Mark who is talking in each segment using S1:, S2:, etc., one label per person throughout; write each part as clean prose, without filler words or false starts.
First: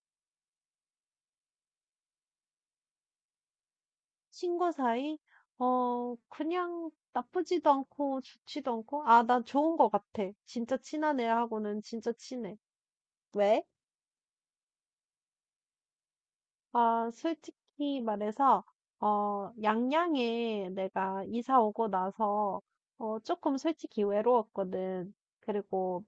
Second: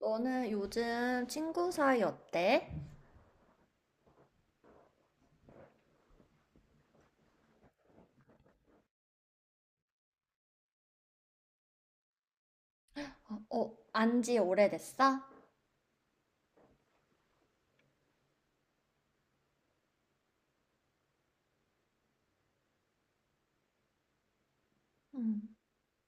S1: 너는 요즘 친구 사이 어때?
S2: 친구 사이? 어, 그냥 나쁘지도 않고 좋지도 않고, 아, 난 좋은 것 같아. 진짜 친한 애하고는 진짜 친해.
S1: 어,
S2: 왜?
S1: 어, 안지 오래됐어?
S2: 아, 솔직히 말해서, 어, 양양에 내가 이사 오고 나서, 어, 조금 솔직히 외로웠거든.
S1: 음,
S2: 그리고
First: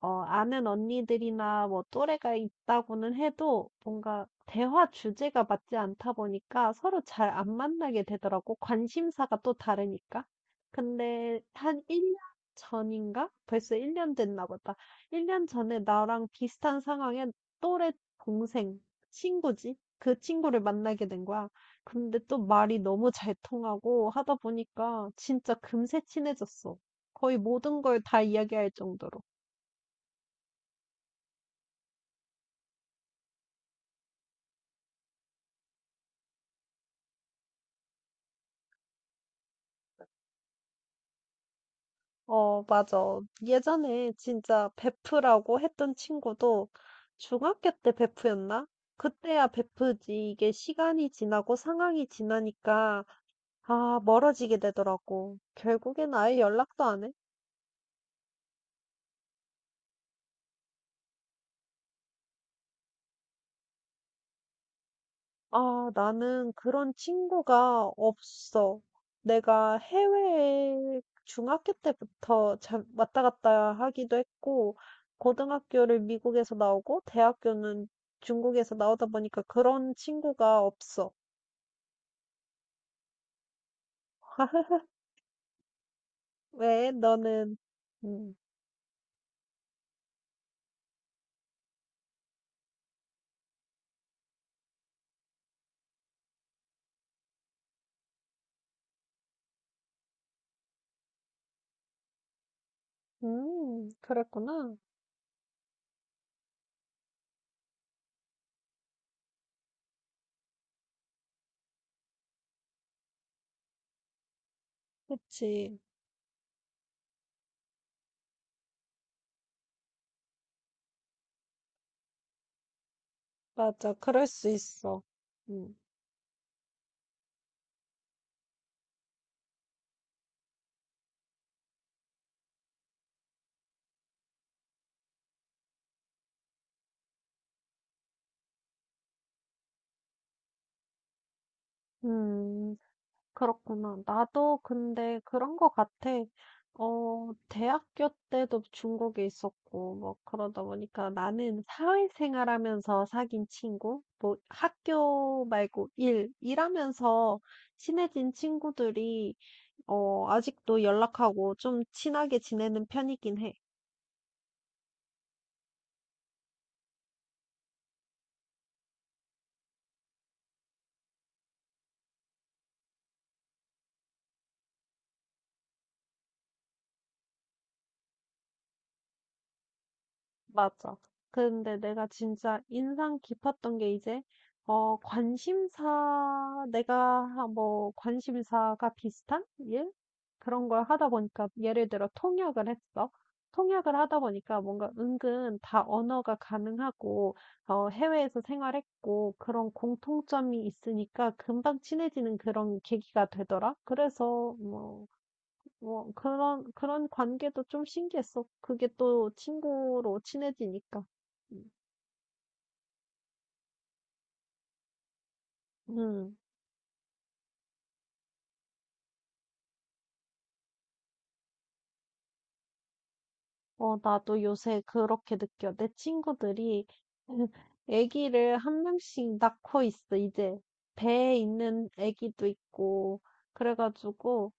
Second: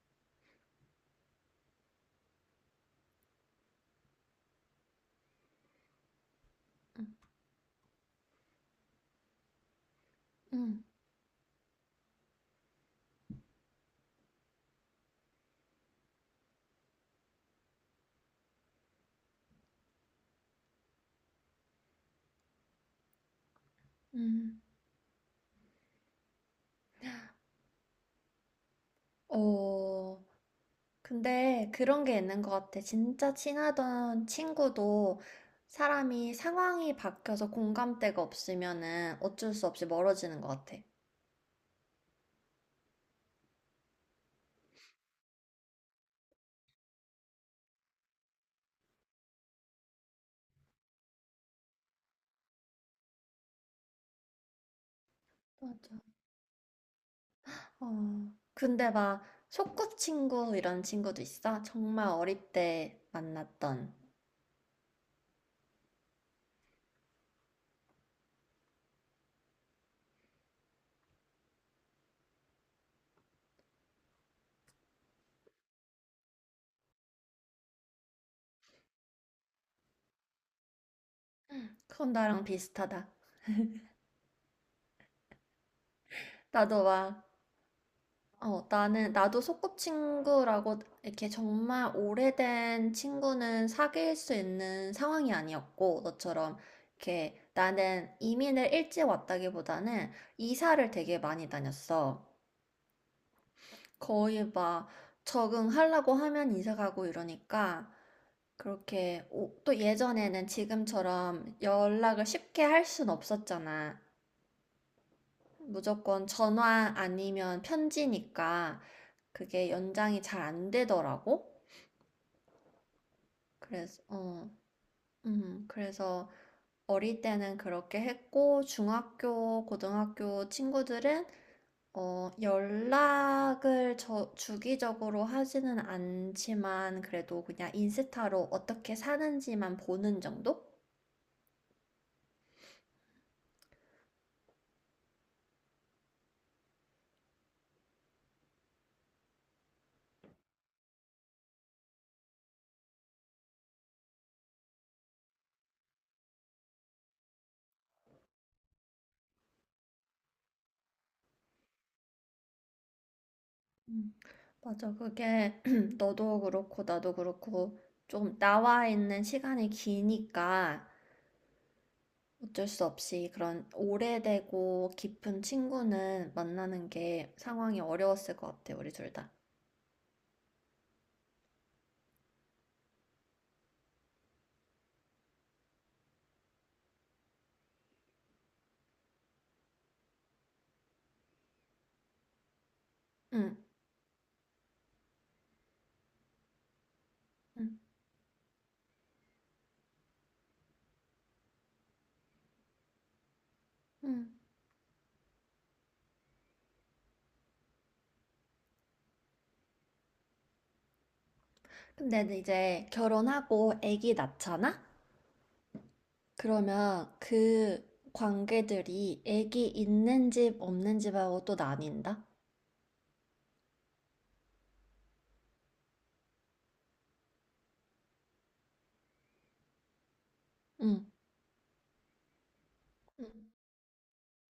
S2: 어, 아는 언니들이나 뭐 또래가 있다고는 해도 뭔가 대화 주제가 맞지 않다 보니까 서로
S1: 음,
S2: 잘 안 만나게 되더라고. 관심사가 또 다르니까.
S1: 음,
S2: 근데 한 1년 전인가? 벌써 1년 됐나 보다. 1년 전에 나랑 비슷한 상황에 또래 동생, 친구지? 그 친구를 만나게 된 거야. 근데 또 말이 너무 잘 통하고 하다
S1: 음.
S2: 보니까 진짜 금세 친해졌어. 거의 모든 걸 다 이야기할 정도로.
S1: 어, 근데 그런 게 있는 것 같아. 진짜 친하던 친구도 사람이 상황이 바뀌어서 공감대가 없으면은 어쩔 수 없이 멀어지는 것 같아.
S2: 어, 맞아. 예전에 진짜 베프라고 했던 친구도 중학교 때 베프였나? 그때야 베프지. 이게 시간이 지나고 상황이 지나니까, 아, 멀어지게 되더라고.
S1: 맞아.
S2: 결국엔 아예 연락도 안 해.
S1: 어, 근데 막 소꿉친구 이런 친구도 있어? 정말 어릴 때 만났던.
S2: 아, 나는 그런 친구가 없어. 내가 해외에 중학교 때부터 왔다 갔다 하기도 했고, 고등학교를 미국에서 나오고, 대학교는 중국에서 나오다 보니까 그런 친구가 없어.
S1: 그건 나랑 비슷하다. 나도
S2: 왜?
S1: 막.
S2: 너는, 음,
S1: 나도 소꿉친구라고 이렇게 정말 오래된 친구는 사귈 수 있는 상황이 아니었고, 너처럼 이렇게 나는 이민을 일찍 왔다기보다는 이사를 되게 많이 다녔어. 거의
S2: 그랬구나.
S1: 막 적응하려고 하면 이사 가고 이러니까, 그렇게, 또 예전에는 지금처럼 연락을 쉽게 할 순 없었잖아.
S2: 그치.
S1: 무조건 전화 아니면 편지니까 그게 연장이 잘 안 되더라고.
S2: 맞아.
S1: 그래서,
S2: 그럴 수
S1: 어,
S2: 있어.
S1: 음,
S2: 음.
S1: 그래서 어릴 때는 그렇게 했고, 중학교, 고등학교 친구들은, 연락을 주기적으로 하지는 않지만, 그래도 그냥 인스타로 어떻게 사는지만 보는 정도?
S2: 음. 그렇구나. 나도 근데 그런 거 같아. 어, 대학교 때도 중국에 있었고, 뭐, 그러다 보니까 나는 사회생활 하면서 사귄 친구, 뭐, 학교 말고 일하면서 친해진 친구들이, 어, 아직도 연락하고 좀 친하게 지내는 편이긴 해.
S1: 음, 맞아. 그게 너도 그렇고, 나도 그렇고, 좀 나와 있는 시간이 기니까, 어쩔 수 없이 그런 오래되고 깊은 친구는 만나는 게 상황이 어려웠을 것 같아, 우리 둘 다.
S2: 맞아. 근데 내가 진짜 인상 깊었던 게 이제, 어, 관심사, 내가 뭐, 관심사가 비슷한 일? 그런 걸 하다 보니까, 예를 들어 통역을 했어.
S1: 응,
S2: 통역을 하다 보니까 뭔가 은근 다 언어가 가능하고,
S1: 응,
S2: 어, 해외에서 생활했고, 그런 공통점이 있으니까 금방 친해지는 그런 계기가 되더라.
S1: 응.
S2: 그래서, 뭐 그런 관계도 좀 신기했어. 그게 또 친구로 친해지니까.
S1: 근데 이제 결혼하고 아기 낳잖아?
S2: 음,
S1: 그러면 그 관계들이 아기 있는 집, 없는 집하고 또 나뉜다?
S2: 어, 나도 요새 그렇게 느껴. 내 친구들이 아기를 한 명씩 낳고 있어. 이제
S1: 응,
S2: 배에 있는 아기도 있고
S1: 응,
S2: 그래가지고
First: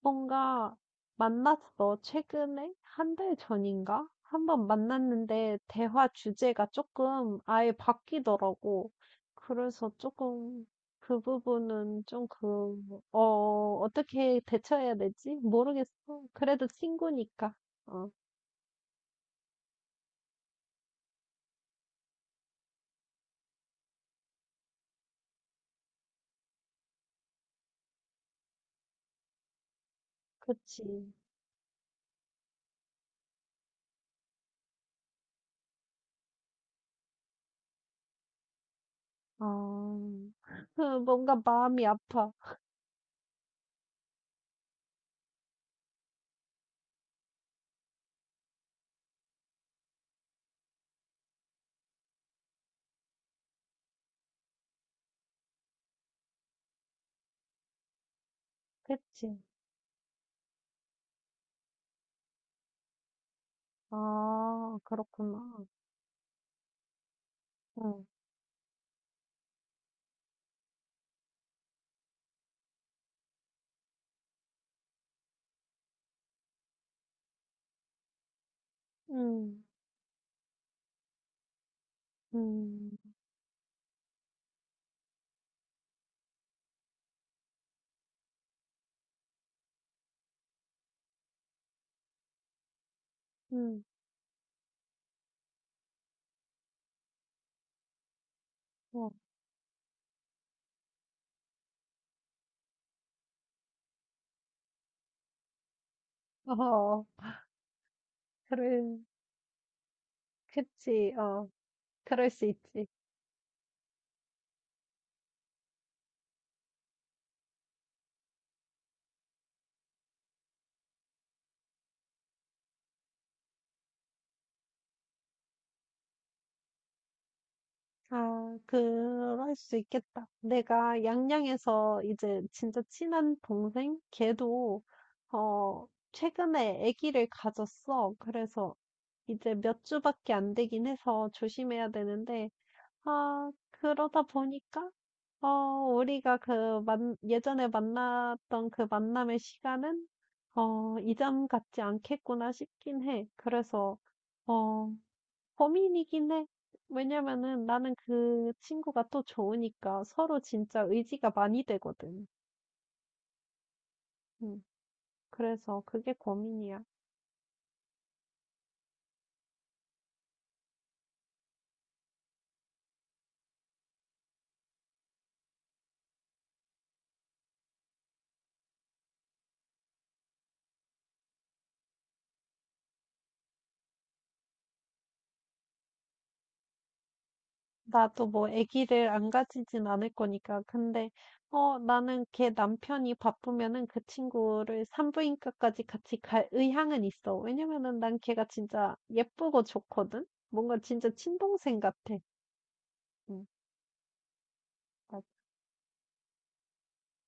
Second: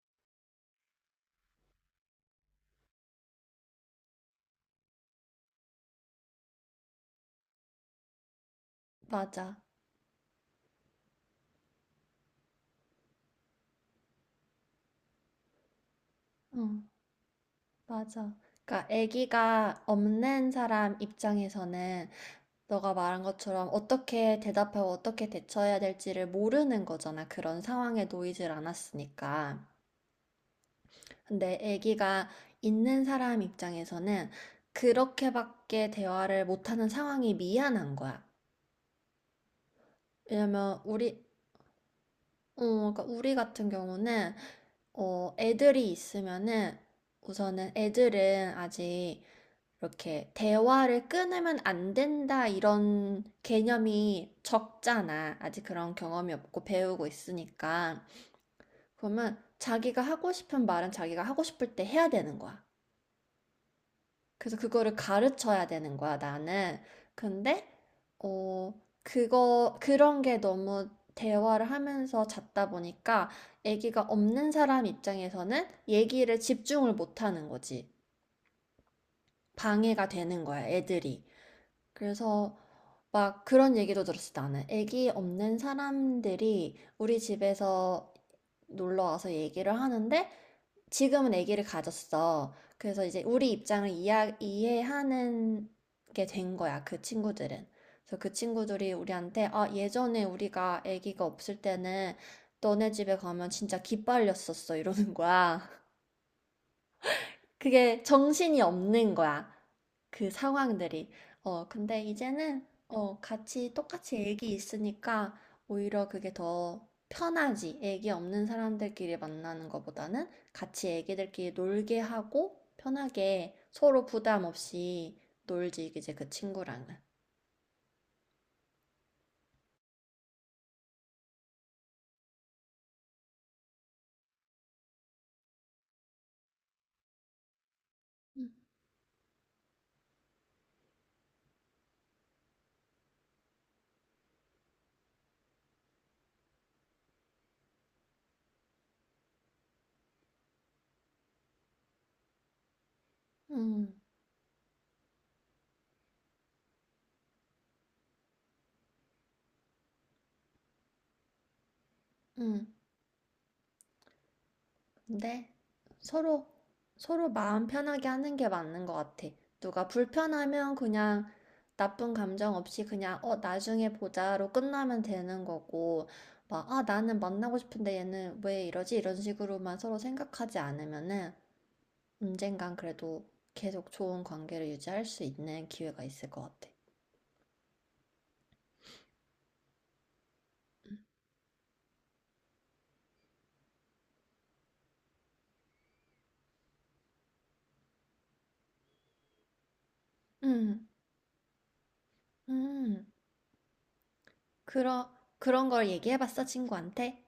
S2: 뭔가 만났어. 최근에? 한 달 전인가? 한번 만났는데 대화 주제가 조금 아예 바뀌더라고.
S1: 맞아.
S2: 그래서 조금 그 부분은 좀 그, 어, 어떻게 대처해야 되지? 모르겠어. 그래도
S1: 응,
S2: 친구니까. 어,
S1: 맞아. 그러니까 아기가 없는 사람 입장에서는 너가 말한 것처럼 어떻게 대답하고 어떻게 대처해야 될지를 모르는 거잖아. 그런 상황에 놓이질 않았으니까.
S2: 그치.
S1: 근데 아기가 있는 사람 입장에서는 그렇게밖에 대화를 못하는 상황이 미안한 거야.
S2: 아,
S1: 왜냐면 우리
S2: 뭔가 마음이 아파.
S1: 그러니까 우리 같은 경우는 애들이 있으면은 우선은 애들은 아직 이렇게 대화를 끊으면 안 된다 이런 개념이 적잖아. 아직 그런 경험이 없고 배우고 있으니까.
S2: 그치.
S1: 그러면 자기가 하고 싶은 말은 자기가 하고 싶을 때 해야 되는 거야. 그래서
S2: 아,
S1: 그거를
S2: 그렇구나.
S1: 가르쳐야 되는 거야, 나는. 근데,
S2: 응,
S1: 어, 그거, 그런 게 너무 대화를 하면서 잤다 보니까 아기가 없는 사람 입장에서는 얘기를 집중을 못 하는 거지.
S2: 응,
S1: 방해가 되는 거야, 애들이. 그래서
S2: 응,
S1: 막 그런 얘기도 들었어, 나는. 아기 없는 사람들이 우리 집에서 놀러 와서 얘기를 하는데 지금은 아기를 가졌어. 그래서 이제 우리
S2: 응,
S1: 입장을 이해하는 게 된 거야, 그 친구들은. 그래서 그 친구들이
S2: 어,
S1: 우리한테, 아, 예전에 우리가 아기가 없을 때는 너네 집에 가면 진짜 기빨렸었어, 이러는 거야.
S2: 어,
S1: 그게 정신이
S2: 그래.
S1: 없는 거야. 그 상황들이.
S2: 그치, 어,
S1: 근데
S2: 그럴 수
S1: 이제는
S2: 있지.
S1: 같이 똑같이 애기 있으니까 오히려 그게 더 편하지. 애기 없는 사람들끼리 만나는 것보다는 같이 애기들끼리 놀게 하고 편하게 서로 부담 없이 놀지, 이제 그 친구랑은.
S2: 아, 그럴 수 있겠다. 내가 양양에서 이제 진짜 친한 동생? 걔도, 어, 최근에 아기를 가졌어.
S1: 음,
S2: 그래서 이제 몇 주밖에 안 되긴 해서 조심해야 되는데, 아, 그러다 보니까, 어, 우리가 예전에 만났던 그 만남의 시간은, 어, 이전 같지 않겠구나 싶긴 해.
S1: 음,
S2: 그래서, 어, 고민이긴 해. 왜냐면은 나는 그 친구가 또 좋으니까 서로 진짜 의지가 많이 되거든.
S1: 음.
S2: 음,
S1: 근데
S2: 그래서 그게
S1: 서로
S2: 고민이야.
S1: 서로 마음 편하게 하는 게 맞는 것 같아. 누가 불편하면 그냥 나쁜 감정 없이 그냥 나중에 보자로 끝나면 되는 거고 막 아 나는 만나고 싶은데 얘는 왜 이러지? 이런 식으로만 서로 생각하지 않으면은 언젠간 그래도 계속 좋은 관계를 유지할 수 있는 기회가 있을 것 같아.
S2: 나도 뭐 아기를 안 가지진 않을 거니까. 근데, 어, 나는 걔 남편이 바쁘면은 그 친구를 산부인과까지 같이 갈 의향은 있어. 왜냐면은 난 걔가 진짜 예쁘고 좋거든? 뭔가
S1: 음,
S2: 진짜 친동생 같아.
S1: 음,
S2: 음,
S1: 그러,
S2: 어.
S1: 그런 걸 얘기해봤어, 친구한테?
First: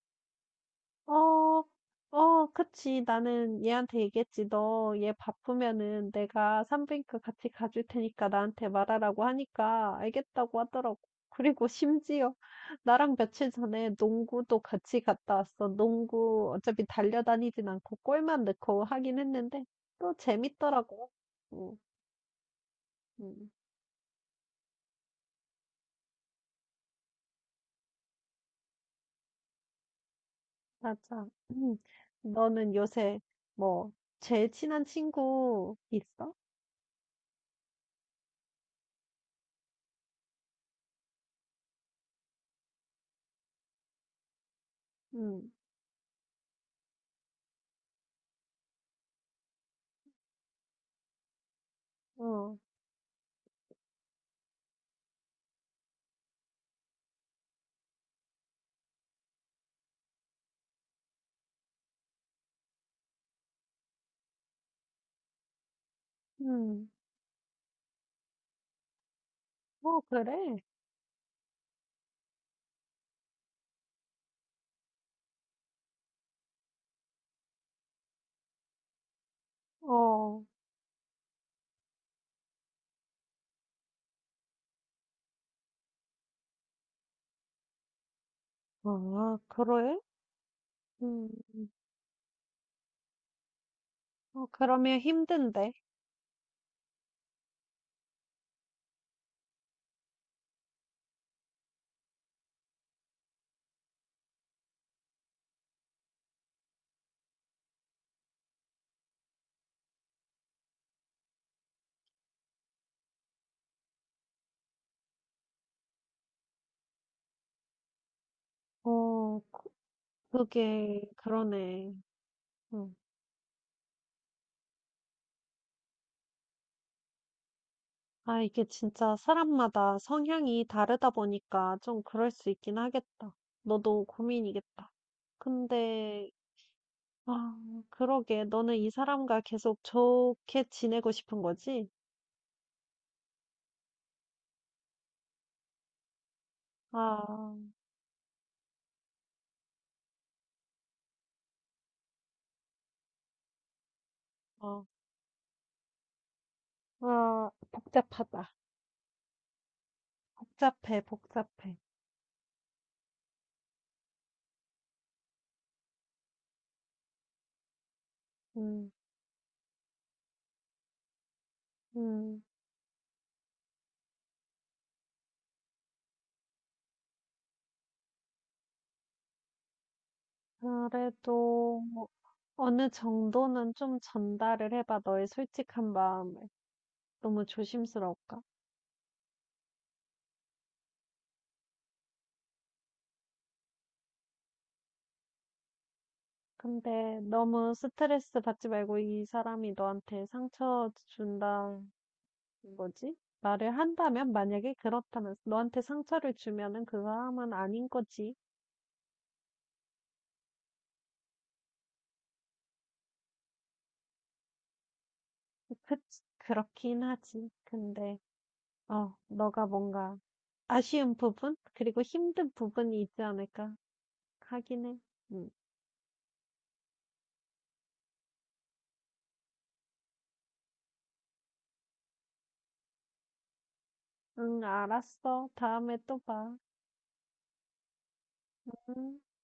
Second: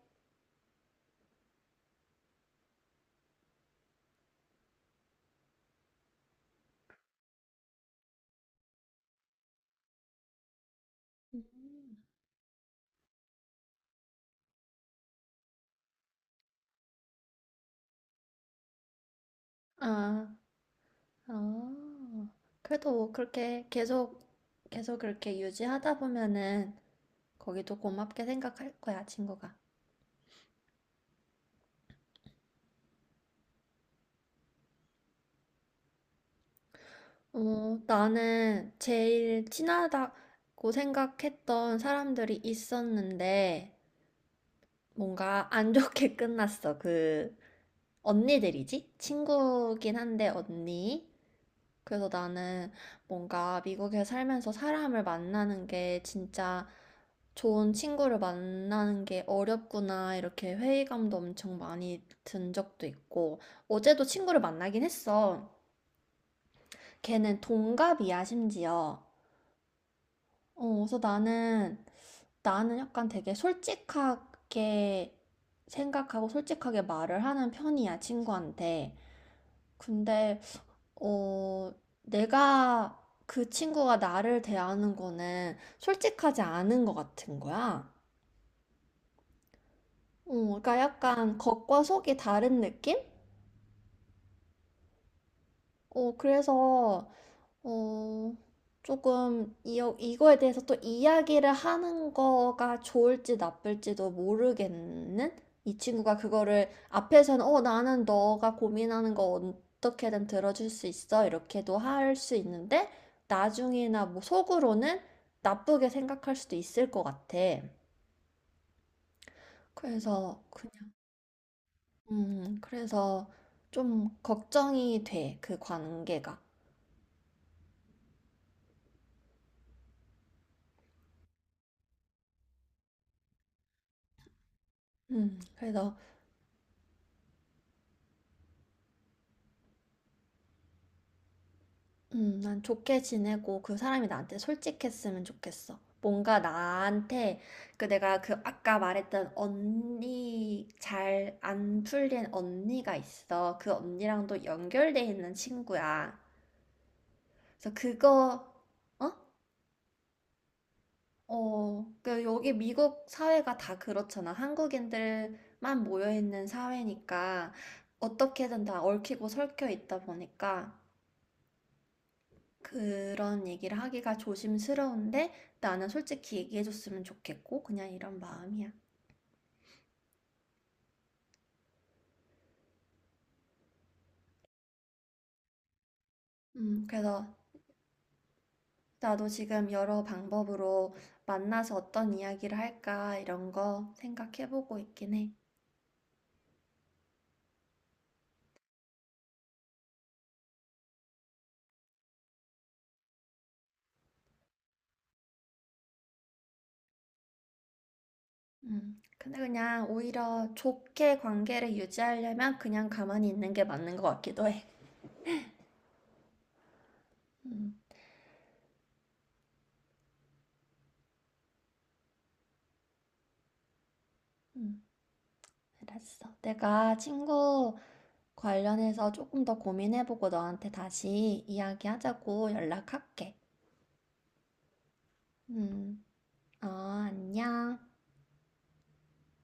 S2: 어, 어, 그치. 나는 얘한테 얘기했지. 너 얘 바쁘면은 내가 산부인과 같이 가줄 테니까 나한테 말하라고 하니까 알겠다고 하더라고. 그리고
S1: 음.
S2: 심지어 나랑 며칠 전에 농구도 같이 갔다 왔어. 농구 어차피 달려다니진 않고 골만 넣고 하긴 했는데 또
S1: 아,
S2: 재밌더라고. 응,
S1: 아, 그래도 뭐
S2: 응,
S1: 그렇게 계속 그렇게 유지하다 보면은 거기도 고맙게 생각할 거야, 친구가.
S2: 맞아. 음. 너는 요새 뭐 제일 친한 친구 있어?
S1: 나는 제일 친하다고 생각했던 사람들이 있었는데 뭔가
S2: 응,
S1: 안 좋게 끝났어. 그 언니들이지? 친구긴 한데 언니. 그래서
S2: 어,
S1: 나는 뭔가 미국에 살면서 사람을 만나는 게 진짜 좋은 친구를 만나는 게 어렵구나, 이렇게 회의감도 엄청 많이 든 적도 있고, 어제도 친구를 만나긴 했어.
S2: 응.
S1: 걔는 동갑이야, 심지어.
S2: 어, 그래?
S1: 그래서 나는 약간 되게 솔직하게 생각하고 솔직하게 말을 하는 편이야, 친구한테. 근데
S2: 어,
S1: 어, 내가 그 친구가 나를 대하는 거는 솔직하지 않은 것 같은 거야.
S2: 아, 그래?
S1: 그러니까
S2: 음,
S1: 약간 겉과 속이 다른 느낌?
S2: 어, 그러면 힘든데.
S1: 그래서 어, 조금 이, 이거에 대해서 또 이야기를 하는 거가 좋을지 나쁠지도 모르겠는? 이 친구가 그거를 앞에서는 나는 너가 고민하는 거 어떻게든 들어줄 수 있어. 이렇게도 할 수 있는데 나중이나 뭐 속으로는 나쁘게 생각할 수도 있을 것 같아.
S2: 어,
S1: 그래서 그냥.
S2: 그게, 그러네. 음.
S1: 그래서 좀 걱정이 돼. 그 관계가.
S2: 아, 이게 진짜 사람마다 성향이 다르다 보니까 좀 그럴 수 있긴 하겠다. 너도 고민이겠다.
S1: 그래서
S2: 근데, 아, 그러게. 너는 이 사람과 계속 좋게 지내고 싶은 거지?
S1: 난 좋게 지내고 그 사람이 나한테 솔직했으면 좋겠어. 뭔가 나한테
S2: 아,
S1: 그 내가 그 아까 말했던 언니 잘 안 풀린 언니가 있어. 그 언니랑도
S2: 어,
S1: 연결돼 있는 친구야.
S2: 아,
S1: 그래서
S2: 복잡하다.
S1: 그거 어?
S2: 복잡해, 복잡해.
S1: 그 여기 미국 사회가 다 그렇잖아. 한국인들만 모여 있는 사회니까 어떻게든 다
S2: 음,
S1: 얽히고 설켜 있다 보니까
S2: 음.
S1: 그런 얘기를 하기가 조심스러운데 나는 솔직히 얘기해줬으면 좋겠고 그냥 이런 마음이야.
S2: 그래도 뭐 어느 정도는 좀 전달을 해봐, 너의 솔직한 마음을.
S1: 그래서
S2: 너무 조심스러울까?
S1: 나도 지금 여러 방법으로 만나서 어떤 이야기를 할까 이런 거 생각해보고 있긴 해.
S2: 근데 너무 스트레스 받지 말고 이 사람이 너한테 상처 준다는 거지? 말을 한다면, 만약에 그렇다면, 너한테 상처를 주면은 그 사람은 아닌 거지.
S1: 근데 그냥 오히려 좋게 관계를 유지하려면 그냥 가만히 있는 게 맞는 것 같기도 해.
S2: 그, 그렇긴 하지.
S1: 음,
S2: 근데, 어, 너가 뭔가 아쉬운 부분? 그리고 힘든 부분이 있지 않을까?
S1: 음,
S2: 하긴 해. 음.
S1: 알았어. 내가 친구 관련해서 조금 더 고민해보고 너한테 다시 이야기하자고 연락할게.
S2: 응, 알았어. 다음에
S1: 음.
S2: 또 봐.
S1: 어, 안녕.
S2: 응.